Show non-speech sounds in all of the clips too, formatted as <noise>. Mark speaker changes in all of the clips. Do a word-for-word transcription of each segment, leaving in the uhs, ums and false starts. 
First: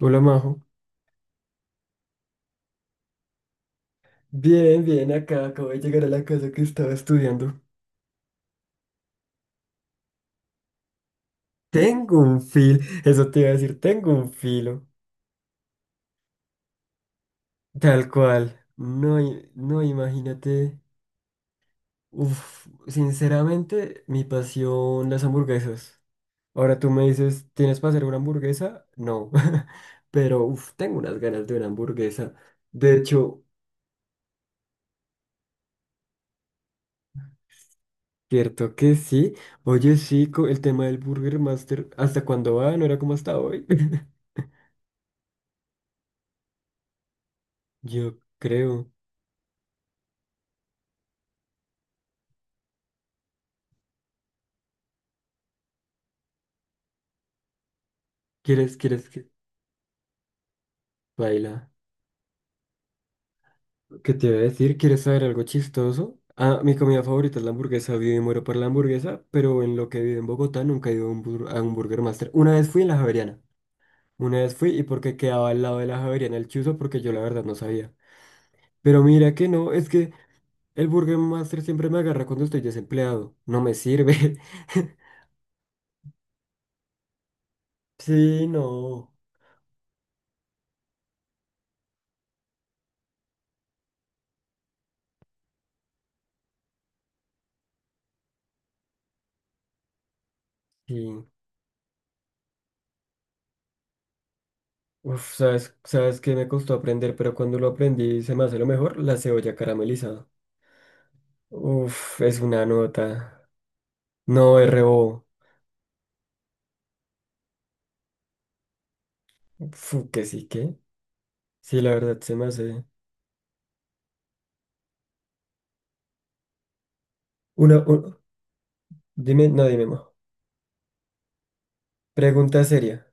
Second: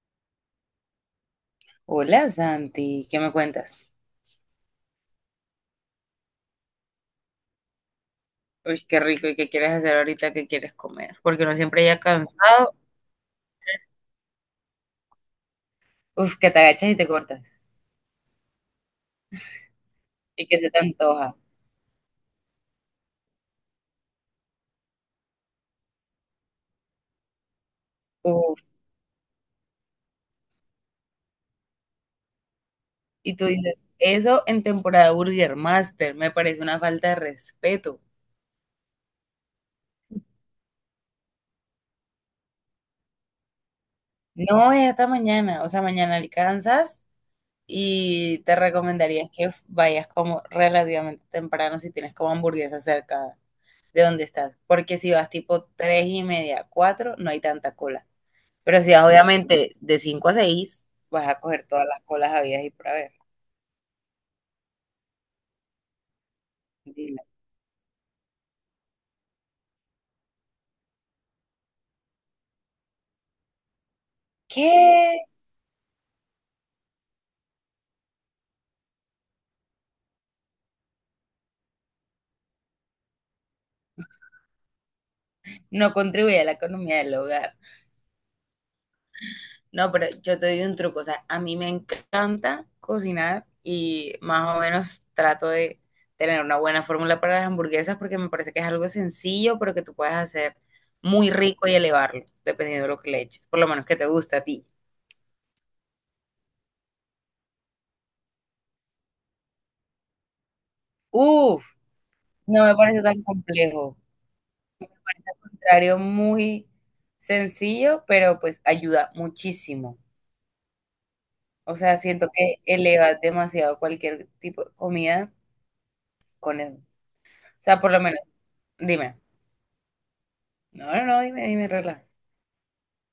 Speaker 1: Hola Majo.
Speaker 2: Hola Santi, ¿qué me cuentas?
Speaker 1: Bien, bien, acá acabo de llegar a la casa que estaba estudiando.
Speaker 2: Uy, qué rico, ¿y qué quieres hacer ahorita? ¿Qué quieres comer? Porque uno siempre ya
Speaker 1: Tengo un
Speaker 2: cansado,
Speaker 1: fil, eso te iba a decir, tengo un filo.
Speaker 2: uf, que te agachas y te cortas,
Speaker 1: Tal cual. No, i- no,
Speaker 2: y que se
Speaker 1: imagínate.
Speaker 2: te antoja,
Speaker 1: Uf, sinceramente, mi pasión, las hamburguesas. Ahora tú me dices, ¿tienes para hacer una
Speaker 2: uf,
Speaker 1: hamburguesa? No. <laughs> Pero uf, tengo unas ganas de una hamburguesa. De
Speaker 2: y
Speaker 1: hecho,
Speaker 2: tú dices, eso en temporada Burger Master me parece una falta de respeto.
Speaker 1: cierto que sí. Oye, sí, co- el tema del Burger Master, ¿hasta cuándo va? ¿No era como hasta hoy?
Speaker 2: No, es hasta mañana, o sea, mañana alcanzas
Speaker 1: <laughs> Yo
Speaker 2: y te
Speaker 1: creo.
Speaker 2: recomendaría que vayas como relativamente temprano si tienes como hamburguesa cerca de donde estás, porque si vas tipo tres y media, cuatro, no hay tanta cola.
Speaker 1: ¿Quieres,
Speaker 2: Pero si vas,
Speaker 1: quieres que
Speaker 2: obviamente de cinco a seis vas a
Speaker 1: baila?
Speaker 2: coger todas las colas habidas y por haber.
Speaker 1: ¿Qué te iba a decir? ¿Quieres saber algo chistoso? Ah, mi comida
Speaker 2: Dile,
Speaker 1: favorita es la hamburguesa. Vivo y muero por la hamburguesa, pero en lo que vivo en Bogotá nunca he ido a un, bur- a un Burger Master. Una vez fui en la Javeriana. Una vez fui y porque
Speaker 2: ¿qué?
Speaker 1: quedaba al lado de la Javeriana el chuzo porque yo la verdad no sabía. Pero mira que no, es que el Burger Master siempre me agarra cuando estoy desempleado. No me sirve. <laughs>
Speaker 2: No contribuye a la economía del hogar.
Speaker 1: Sí, no.
Speaker 2: No, pero yo te doy un truco. O sea, a mí me encanta cocinar y más o menos trato de tener una buena fórmula para las hamburguesas porque me parece que es algo sencillo, pero que tú puedes hacer
Speaker 1: Sí.
Speaker 2: muy rico y elevarlo, dependiendo de lo que le eches. Por lo menos que te gusta a ti.
Speaker 1: Uf, sabes, sabes que me costó aprender, pero cuando lo aprendí se me hace lo mejor, la cebolla caramelizada.
Speaker 2: Uf,
Speaker 1: Uf, es una
Speaker 2: no me parece tan
Speaker 1: nota.
Speaker 2: complejo.
Speaker 1: No, R O.
Speaker 2: Al contrario, muy sencillo, pero pues ayuda muchísimo.
Speaker 1: Fu, que sí, que.
Speaker 2: O
Speaker 1: Sí, la
Speaker 2: sea,
Speaker 1: verdad
Speaker 2: siento
Speaker 1: se me
Speaker 2: que
Speaker 1: hace.
Speaker 2: eleva demasiado cualquier tipo de comida con él. O
Speaker 1: Una,
Speaker 2: sea, por lo
Speaker 1: un,
Speaker 2: menos, dime.
Speaker 1: dime, no, dime, mo.
Speaker 2: No, no, no, dime, dime, regla.
Speaker 1: Pregunta seria.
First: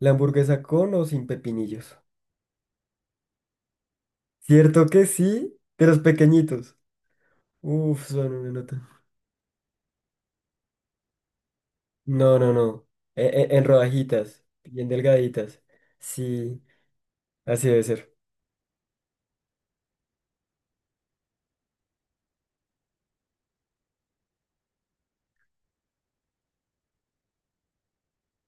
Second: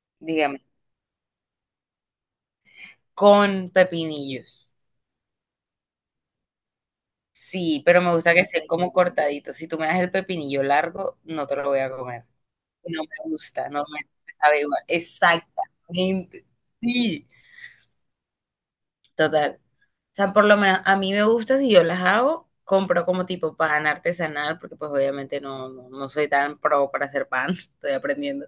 Speaker 1: ¿La
Speaker 2: Dígame.
Speaker 1: hamburguesa con o sin pepinillos?
Speaker 2: Con pepinillos.
Speaker 1: Cierto que sí, de los pequeñitos.
Speaker 2: Sí, pero
Speaker 1: Uf,
Speaker 2: me
Speaker 1: son
Speaker 2: gusta que
Speaker 1: una
Speaker 2: sean como
Speaker 1: nota.
Speaker 2: cortaditos. Si tú me das el pepinillo largo, no te lo voy a comer.
Speaker 1: No, no, no.
Speaker 2: No
Speaker 1: E-
Speaker 2: me
Speaker 1: e- en
Speaker 2: gusta, no me
Speaker 1: rodajitas,
Speaker 2: sabe igual.
Speaker 1: bien delgaditas.
Speaker 2: Exactamente.
Speaker 1: Sí,
Speaker 2: Sí,
Speaker 1: así debe ser.
Speaker 2: total. O sea, por lo menos a mí me gusta si yo las hago, compro como tipo pan artesanal, porque pues obviamente no, no, no soy tan pro para hacer pan, <laughs> estoy aprendiendo.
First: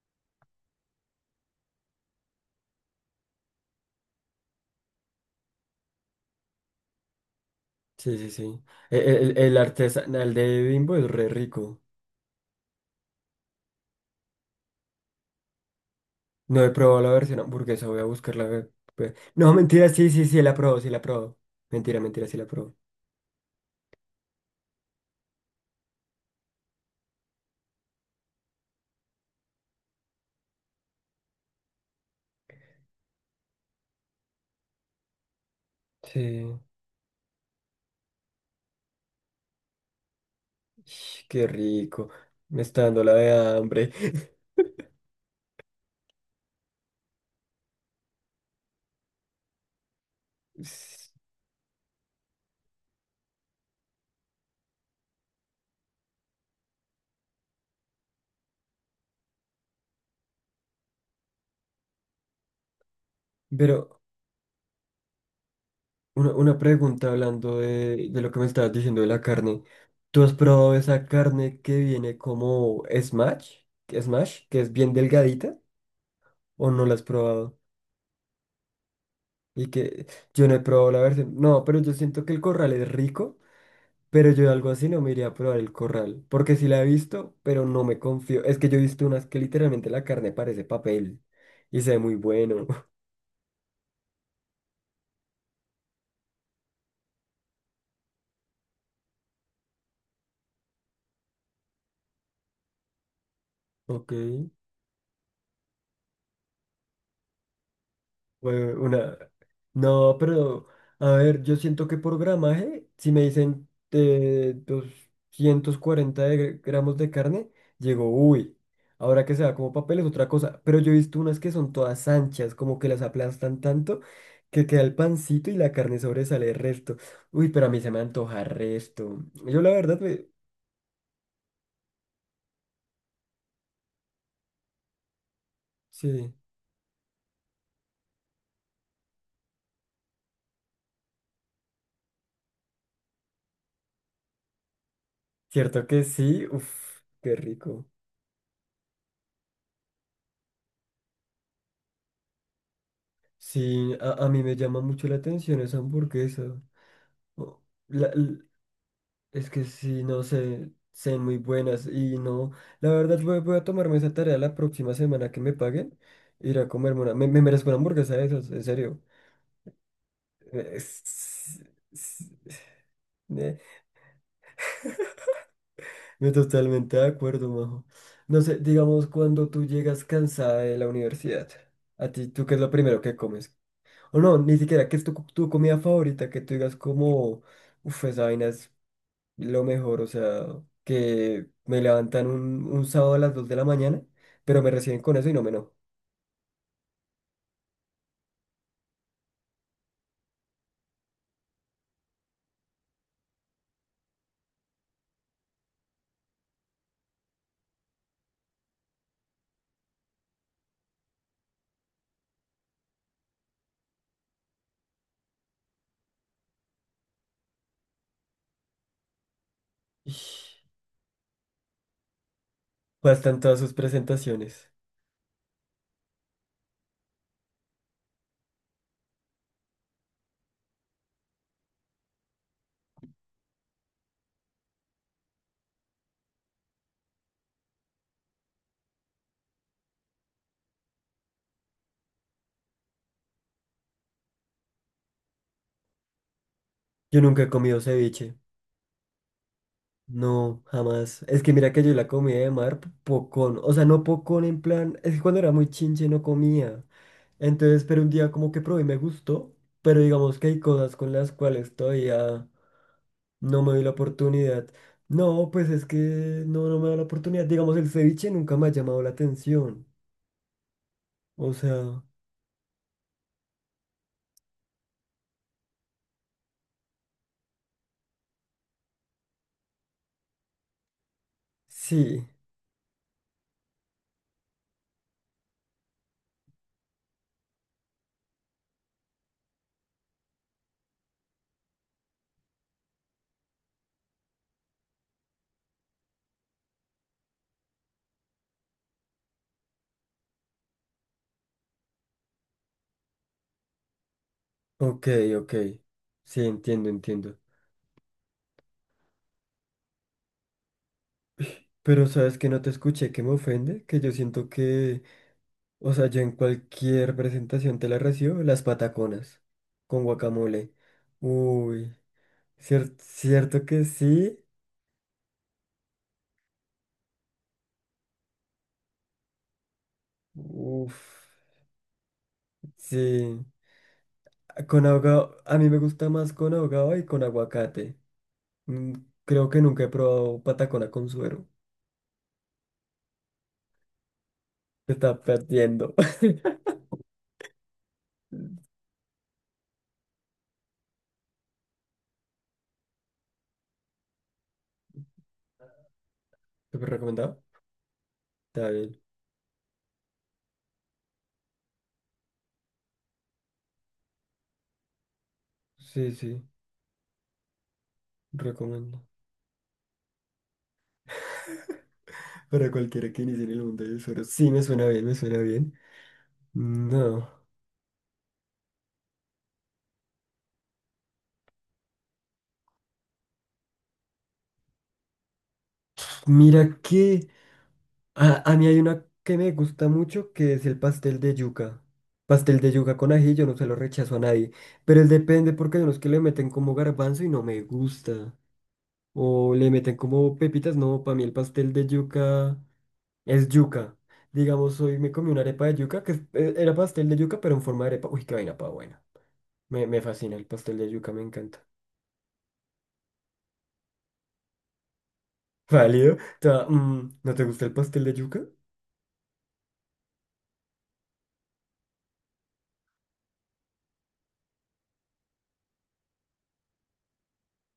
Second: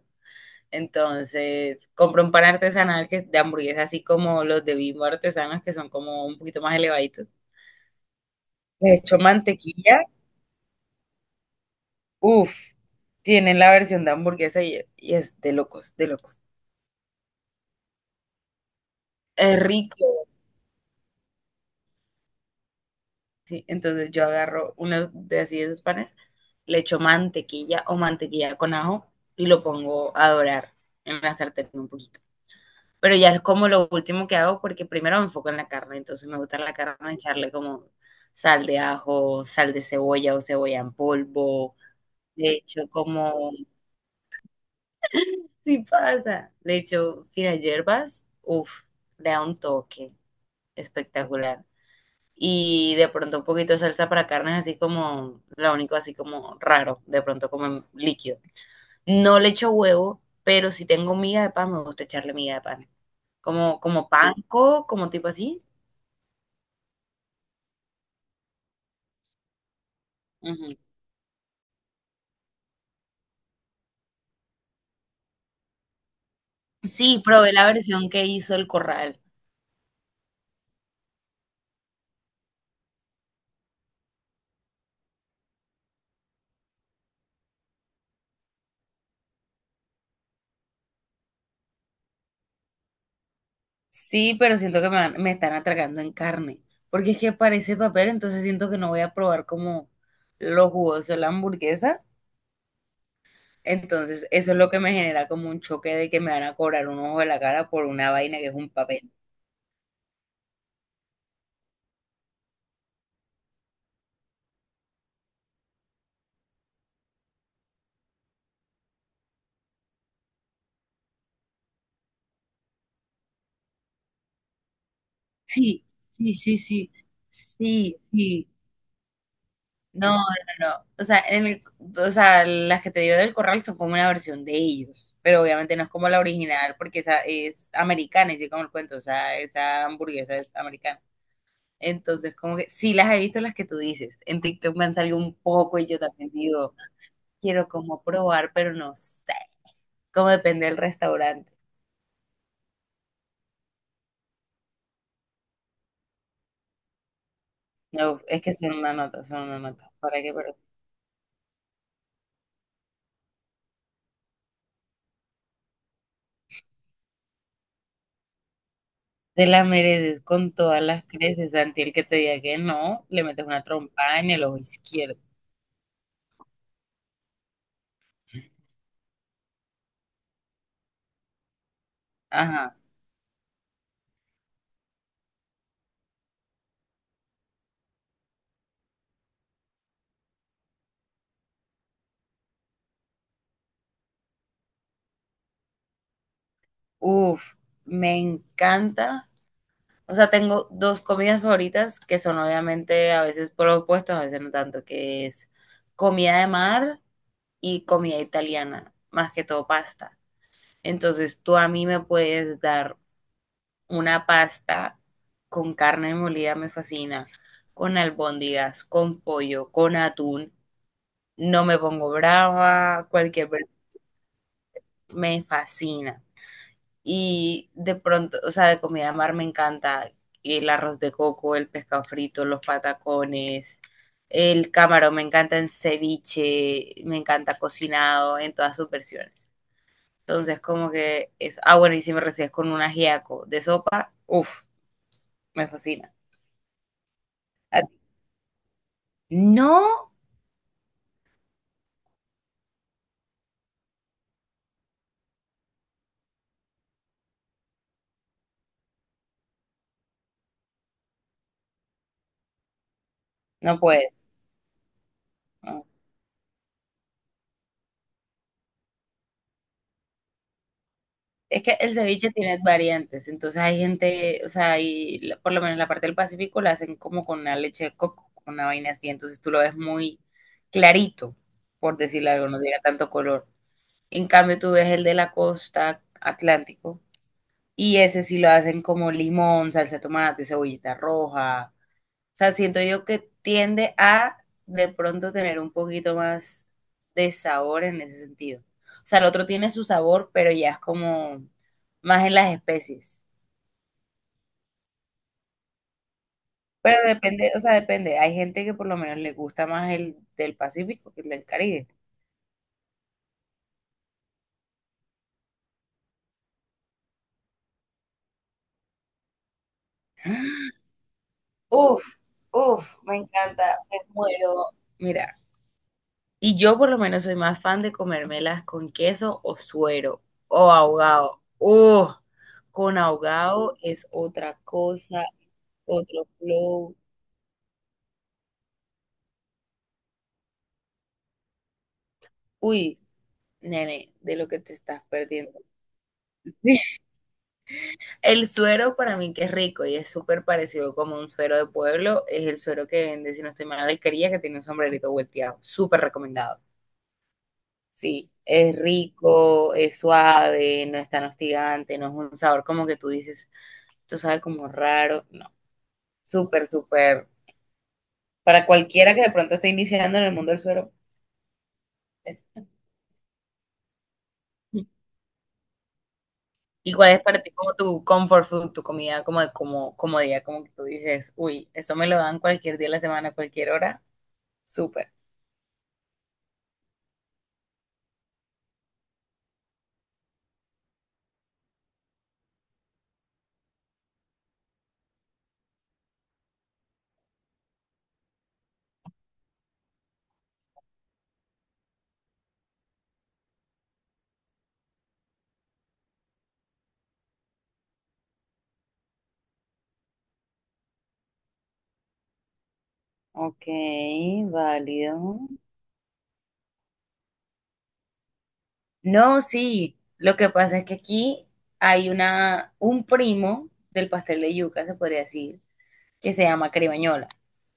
Speaker 2: Entonces, compro un pan artesanal que es de hamburguesa, así como los de Bimbo artesanos, que son como un poquito más elevaditos.
Speaker 1: Sí, sí, sí.
Speaker 2: De
Speaker 1: E- e,
Speaker 2: hecho,
Speaker 1: El, el
Speaker 2: mantequilla,
Speaker 1: artesanal de Bimbo es re rico.
Speaker 2: uff, tienen la versión de hamburguesa y, y es de locos, de locos.
Speaker 1: No he probado la versión hamburguesa, voy a buscar la... ve- ve- No,
Speaker 2: Es
Speaker 1: mentira, sí, sí,
Speaker 2: rico.
Speaker 1: sí, la probó, sí, la probó. Mentira, mentira, sí, la probó.
Speaker 2: Sí, entonces yo agarro uno de así de esos panes, le echo mantequilla o mantequilla con ajo y lo pongo a dorar en la sartén un poquito. Pero ya es como lo último que hago porque primero me enfoco en la carne, entonces me gusta
Speaker 1: Sí,
Speaker 2: la carne echarle como sal de ajo, sal de cebolla o cebolla en
Speaker 1: ish, qué
Speaker 2: polvo,
Speaker 1: rico.
Speaker 2: le
Speaker 1: Me está
Speaker 2: echo
Speaker 1: dando la de
Speaker 2: como,
Speaker 1: hambre.
Speaker 2: sí pasa, le echo finas hierbas, uff, le da un toque
Speaker 1: <laughs> S-
Speaker 2: espectacular. Y de pronto un poquito de salsa para carnes, así como lo único, así como raro, de pronto como en líquido. No le echo huevo, pero si tengo miga de pan, me gusta echarle miga de pan.
Speaker 1: Pero
Speaker 2: Como, como panko, como tipo así.
Speaker 1: una, una pregunta hablando de, de lo que me estabas diciendo de la carne. ¿Tú has probado
Speaker 2: Ujú.
Speaker 1: esa carne que viene como smash? Smash, que es bien delgadita, ¿o no la has
Speaker 2: Sí, probé
Speaker 1: probado?
Speaker 2: la versión que hizo el corral.
Speaker 1: Y que yo no he probado la versión. No, pero yo siento que el corral es rico. Pero yo algo así no me iría a probar el corral, porque sí la he visto, pero no me confío. Es que yo he visto unas que literalmente la carne parece papel y se ve muy bueno.
Speaker 2: Sí, pero siento que me, van- me están atragando en carne, porque es que parece papel, entonces siento que no voy a probar como lo jugoso de la hamburguesa.
Speaker 1: <laughs> Ok.
Speaker 2: Entonces, eso es lo que me genera como un choque de que me van a cobrar un ojo de la cara por una vaina que es un
Speaker 1: Fue
Speaker 2: papel.
Speaker 1: una... No, pero a ver, yo siento que por gramaje, si me dicen eh, doscientos cuarenta de gr- gramos de carne, llego, uy, ahora que se va como papel es otra cosa. Pero yo he visto unas que son todas anchas, como que las aplastan tanto que queda el pancito y la
Speaker 2: Sí,
Speaker 1: carne
Speaker 2: sí,
Speaker 1: sobresale el
Speaker 2: sí, sí,
Speaker 1: resto. Uy, pero a mí se
Speaker 2: sí,
Speaker 1: me antoja
Speaker 2: sí.
Speaker 1: resto. Yo la verdad,
Speaker 2: No,
Speaker 1: me-
Speaker 2: no, no. O sea, en el, o sea, las que te digo del corral son como una versión de ellos, pero obviamente no es como la
Speaker 1: sí,
Speaker 2: original porque esa es americana, y sí como el cuento, o sea, esa hamburguesa es americana. Entonces, como que sí las he visto las que tú dices. En TikTok me han salido un poco y
Speaker 1: cierto
Speaker 2: yo
Speaker 1: que
Speaker 2: también
Speaker 1: sí,
Speaker 2: digo,
Speaker 1: uff, qué
Speaker 2: quiero
Speaker 1: rico.
Speaker 2: como probar, pero no sé, como depende del restaurante.
Speaker 1: Sí, a, a mí me llama mucho la atención esa hamburguesa. o- la-
Speaker 2: No,
Speaker 1: l-
Speaker 2: es que son una nota, son
Speaker 1: es
Speaker 2: una
Speaker 1: que
Speaker 2: nota.
Speaker 1: sí,
Speaker 2: ¿Para
Speaker 1: no
Speaker 2: qué? Pero
Speaker 1: sé, sé muy buenas y no, la verdad voy, voy a tomarme esa tarea la próxima semana que me paguen, ir a comerme una, me, me merezco una hamburguesa de esas, en serio.
Speaker 2: te la mereces con todas las creces.
Speaker 1: Es-
Speaker 2: Santi, el que te
Speaker 1: es-
Speaker 2: diga que no, le metes
Speaker 1: eh,
Speaker 2: una trompa en el ojo izquierdo.
Speaker 1: Me totalmente de acuerdo, majo. No sé, digamos cuando tú llegas cansada de la universidad, a ti, ¿tú qué es lo
Speaker 2: Ajá.
Speaker 1: primero que comes? O no, ni siquiera, ¿qué es tu, tu comida favorita? Que tú digas como, uff, esa vaina lo mejor, o sea, que me levantan un, un sábado a las dos de la mañana, pero me reciben con eso y no me no.
Speaker 2: Uf, me encanta. O sea, tengo dos comidas favoritas que son obviamente a veces por los opuestos, a veces no tanto, que es comida de mar y comida italiana, más que todo pasta. Entonces, tú a mí me puedes dar una pasta con carne molida me fascina, con albóndigas, con pollo, con atún,
Speaker 1: Ish,
Speaker 2: no me pongo brava,
Speaker 1: bastan
Speaker 2: cualquier
Speaker 1: todas
Speaker 2: ver-
Speaker 1: sus presentaciones.
Speaker 2: me fascina. Y de pronto, o sea, de comida de mar me encanta el arroz de coco, el pescado frito, los patacones, el camarón, me encanta en ceviche, me encanta cocinado en todas sus versiones. Entonces, como que es, ah, bueno, y si me recibes con un ajiaco de sopa, uff, me fascina.
Speaker 1: Yo nunca he comido ceviche.
Speaker 2: No,
Speaker 1: No, jamás. Es que mira que yo la comida de mar, p- pocón. O sea, no pocón en plan. Es que cuando era muy chinche no comía. Entonces, pero un día como que probé y me gustó. Pero digamos que hay cosas con las cuales todavía no me
Speaker 2: no
Speaker 1: doy la
Speaker 2: puedes.
Speaker 1: oportunidad. No, pues
Speaker 2: No.
Speaker 1: es que no, no me da la oportunidad. Digamos, el ceviche nunca me ha llamado la atención. O
Speaker 2: Es que el
Speaker 1: sea,
Speaker 2: ceviche tiene variantes, entonces hay gente, o sea, hay, la- por lo menos la parte del Pacífico la hacen como con una leche de coco, con una vaina así, entonces tú lo ves muy clarito, por
Speaker 1: sí,
Speaker 2: decirlo algo, no tiene tanto color. En cambio, tú ves el de la costa Atlántico y ese sí lo hacen como limón, salsa de tomate, cebollita roja. O sea, siento yo que tiende a de pronto tener un poquito más de sabor en ese sentido. O sea, el otro tiene su sabor, pero ya es como más en las especies.
Speaker 1: ok, ok, sí, entiendo,
Speaker 2: Pero
Speaker 1: entiendo.
Speaker 2: depende, o sea, depende. Hay gente que por lo menos le gusta más el del Pacífico que el del Caribe.
Speaker 1: Pero sabes que no te escuché, que me ofende, que yo siento que, o sea, yo en cualquier presentación te la recibo, las pataconas con guacamole. Uy,
Speaker 2: Uf, uf,
Speaker 1: cierto,
Speaker 2: me
Speaker 1: cierto
Speaker 2: encanta,
Speaker 1: que
Speaker 2: me
Speaker 1: sí.
Speaker 2: muero. Mira. Y yo por lo menos soy más fan de comérmelas con queso o suero o
Speaker 1: Uf,
Speaker 2: ahogado. ¡Uh! Con
Speaker 1: sí.
Speaker 2: ahogado es otra
Speaker 1: Ah, con
Speaker 2: cosa,
Speaker 1: ahogado, a mí me gusta
Speaker 2: otro
Speaker 1: más con
Speaker 2: flow.
Speaker 1: ahogado y con aguacate. Mm, creo que nunca he probado patacona con suero.
Speaker 2: Uy, nene, de lo que te
Speaker 1: Te
Speaker 2: estás
Speaker 1: está
Speaker 2: perdiendo.
Speaker 1: perdiendo.
Speaker 2: <laughs> El suero para mí que es rico y es súper parecido como un suero de pueblo, es el suero que vende, si no estoy mal, la alquería que tiene un sombrerito volteado. Súper recomendado.
Speaker 1: <laughs> ¿Súper recomendado?
Speaker 2: Sí,
Speaker 1: Está
Speaker 2: es
Speaker 1: bien.
Speaker 2: rico, es suave, no es tan hostigante, no es un sabor como que tú dices. Esto sabe como raro, no,
Speaker 1: Sí, sí.
Speaker 2: súper, súper, para
Speaker 1: Recomiendo.
Speaker 2: cualquiera que de pronto esté iniciando en el mundo del suero. es-
Speaker 1: Para cualquiera que inicie en el mundo del suero. Sí, me suena bien, me suena bien.
Speaker 2: ¿Y cuál es
Speaker 1: No.
Speaker 2: para ti como tu comfort food, tu comida como de como comodidad, como que tú dices, uy, eso me lo dan cualquier día de la semana, cualquier hora, súper.
Speaker 1: Mira que a, a mí hay una que me gusta mucho que es el pastel de yuca. Pastel de yuca con ají, yo no se lo rechazo a nadie. Pero él depende porque hay unos que le meten como garbanzo y no me gusta. O le meten como pepitas. No, para mí el pastel de yuca es yuca. Digamos, hoy me comí una arepa de yuca que es- eh, era pastel de yuca, pero en forma de arepa. Uy, qué vaina pa' buena. Me, me fascina el pastel de yuca, me encanta.
Speaker 2: Ok, válido.
Speaker 1: Válido. Ta- mm, ¿no te gusta el pastel de yuca?
Speaker 2: No, sí, lo que pasa es que aquí hay una, un primo del pastel de yuca, se podría decir, que se llama caribañola,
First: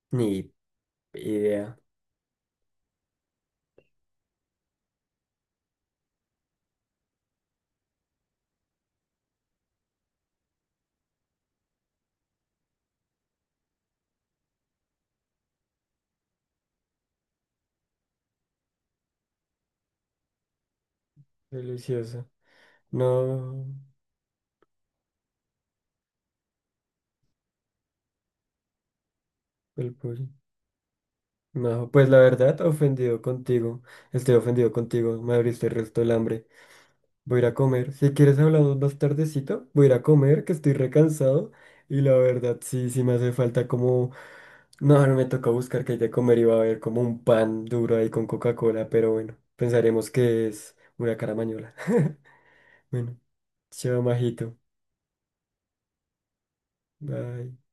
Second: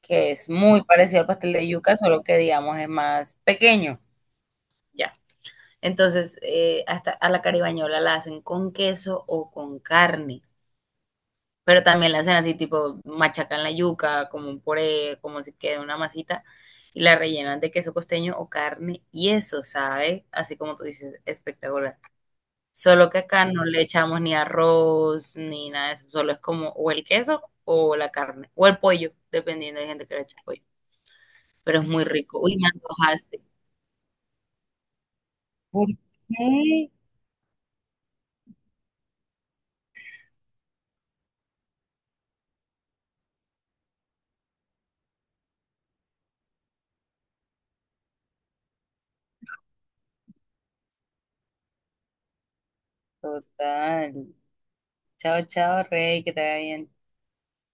Speaker 2: que es
Speaker 1: Ni
Speaker 2: muy parecido al pastel de
Speaker 1: idea.
Speaker 2: yuca, solo que digamos es más pequeño. Ya. Entonces, eh, hasta a la caribañola la hacen con queso o con carne, pero también la hacen así tipo machacan la yuca, como un puré, como si quede una masita, y la rellenan de queso costeño o carne, y eso, ¿sabe? Así como tú dices, espectacular.
Speaker 1: Delicioso.
Speaker 2: Solo que acá
Speaker 1: No,
Speaker 2: no le echamos ni arroz, ni nada de eso, solo es como o el queso o la carne, o el pollo, dependiendo de
Speaker 1: el
Speaker 2: gente que le
Speaker 1: pollo.
Speaker 2: eche pollo, pero es
Speaker 1: No,
Speaker 2: muy
Speaker 1: pues la
Speaker 2: rico. Uy,
Speaker 1: verdad,
Speaker 2: me
Speaker 1: ofendido
Speaker 2: antojaste.
Speaker 1: contigo. Estoy ofendido contigo. Me abriste el
Speaker 2: ¿Por
Speaker 1: resto del hambre.
Speaker 2: qué?
Speaker 1: Voy a ir a comer. Si quieres hablamos más tardecito, voy a ir a comer, que estoy recansado. Y la verdad, sí, sí me hace falta como... No, ahora me toca buscar qué hay de comer. Iba a haber como un pan duro ahí con Coca-Cola, pero bueno, pensaremos que es una caramañola. <laughs> Bueno, chao,
Speaker 2: Total.
Speaker 1: majito.
Speaker 2: Chao, chao, Rey, que te vaya bien.
Speaker 1: Bye.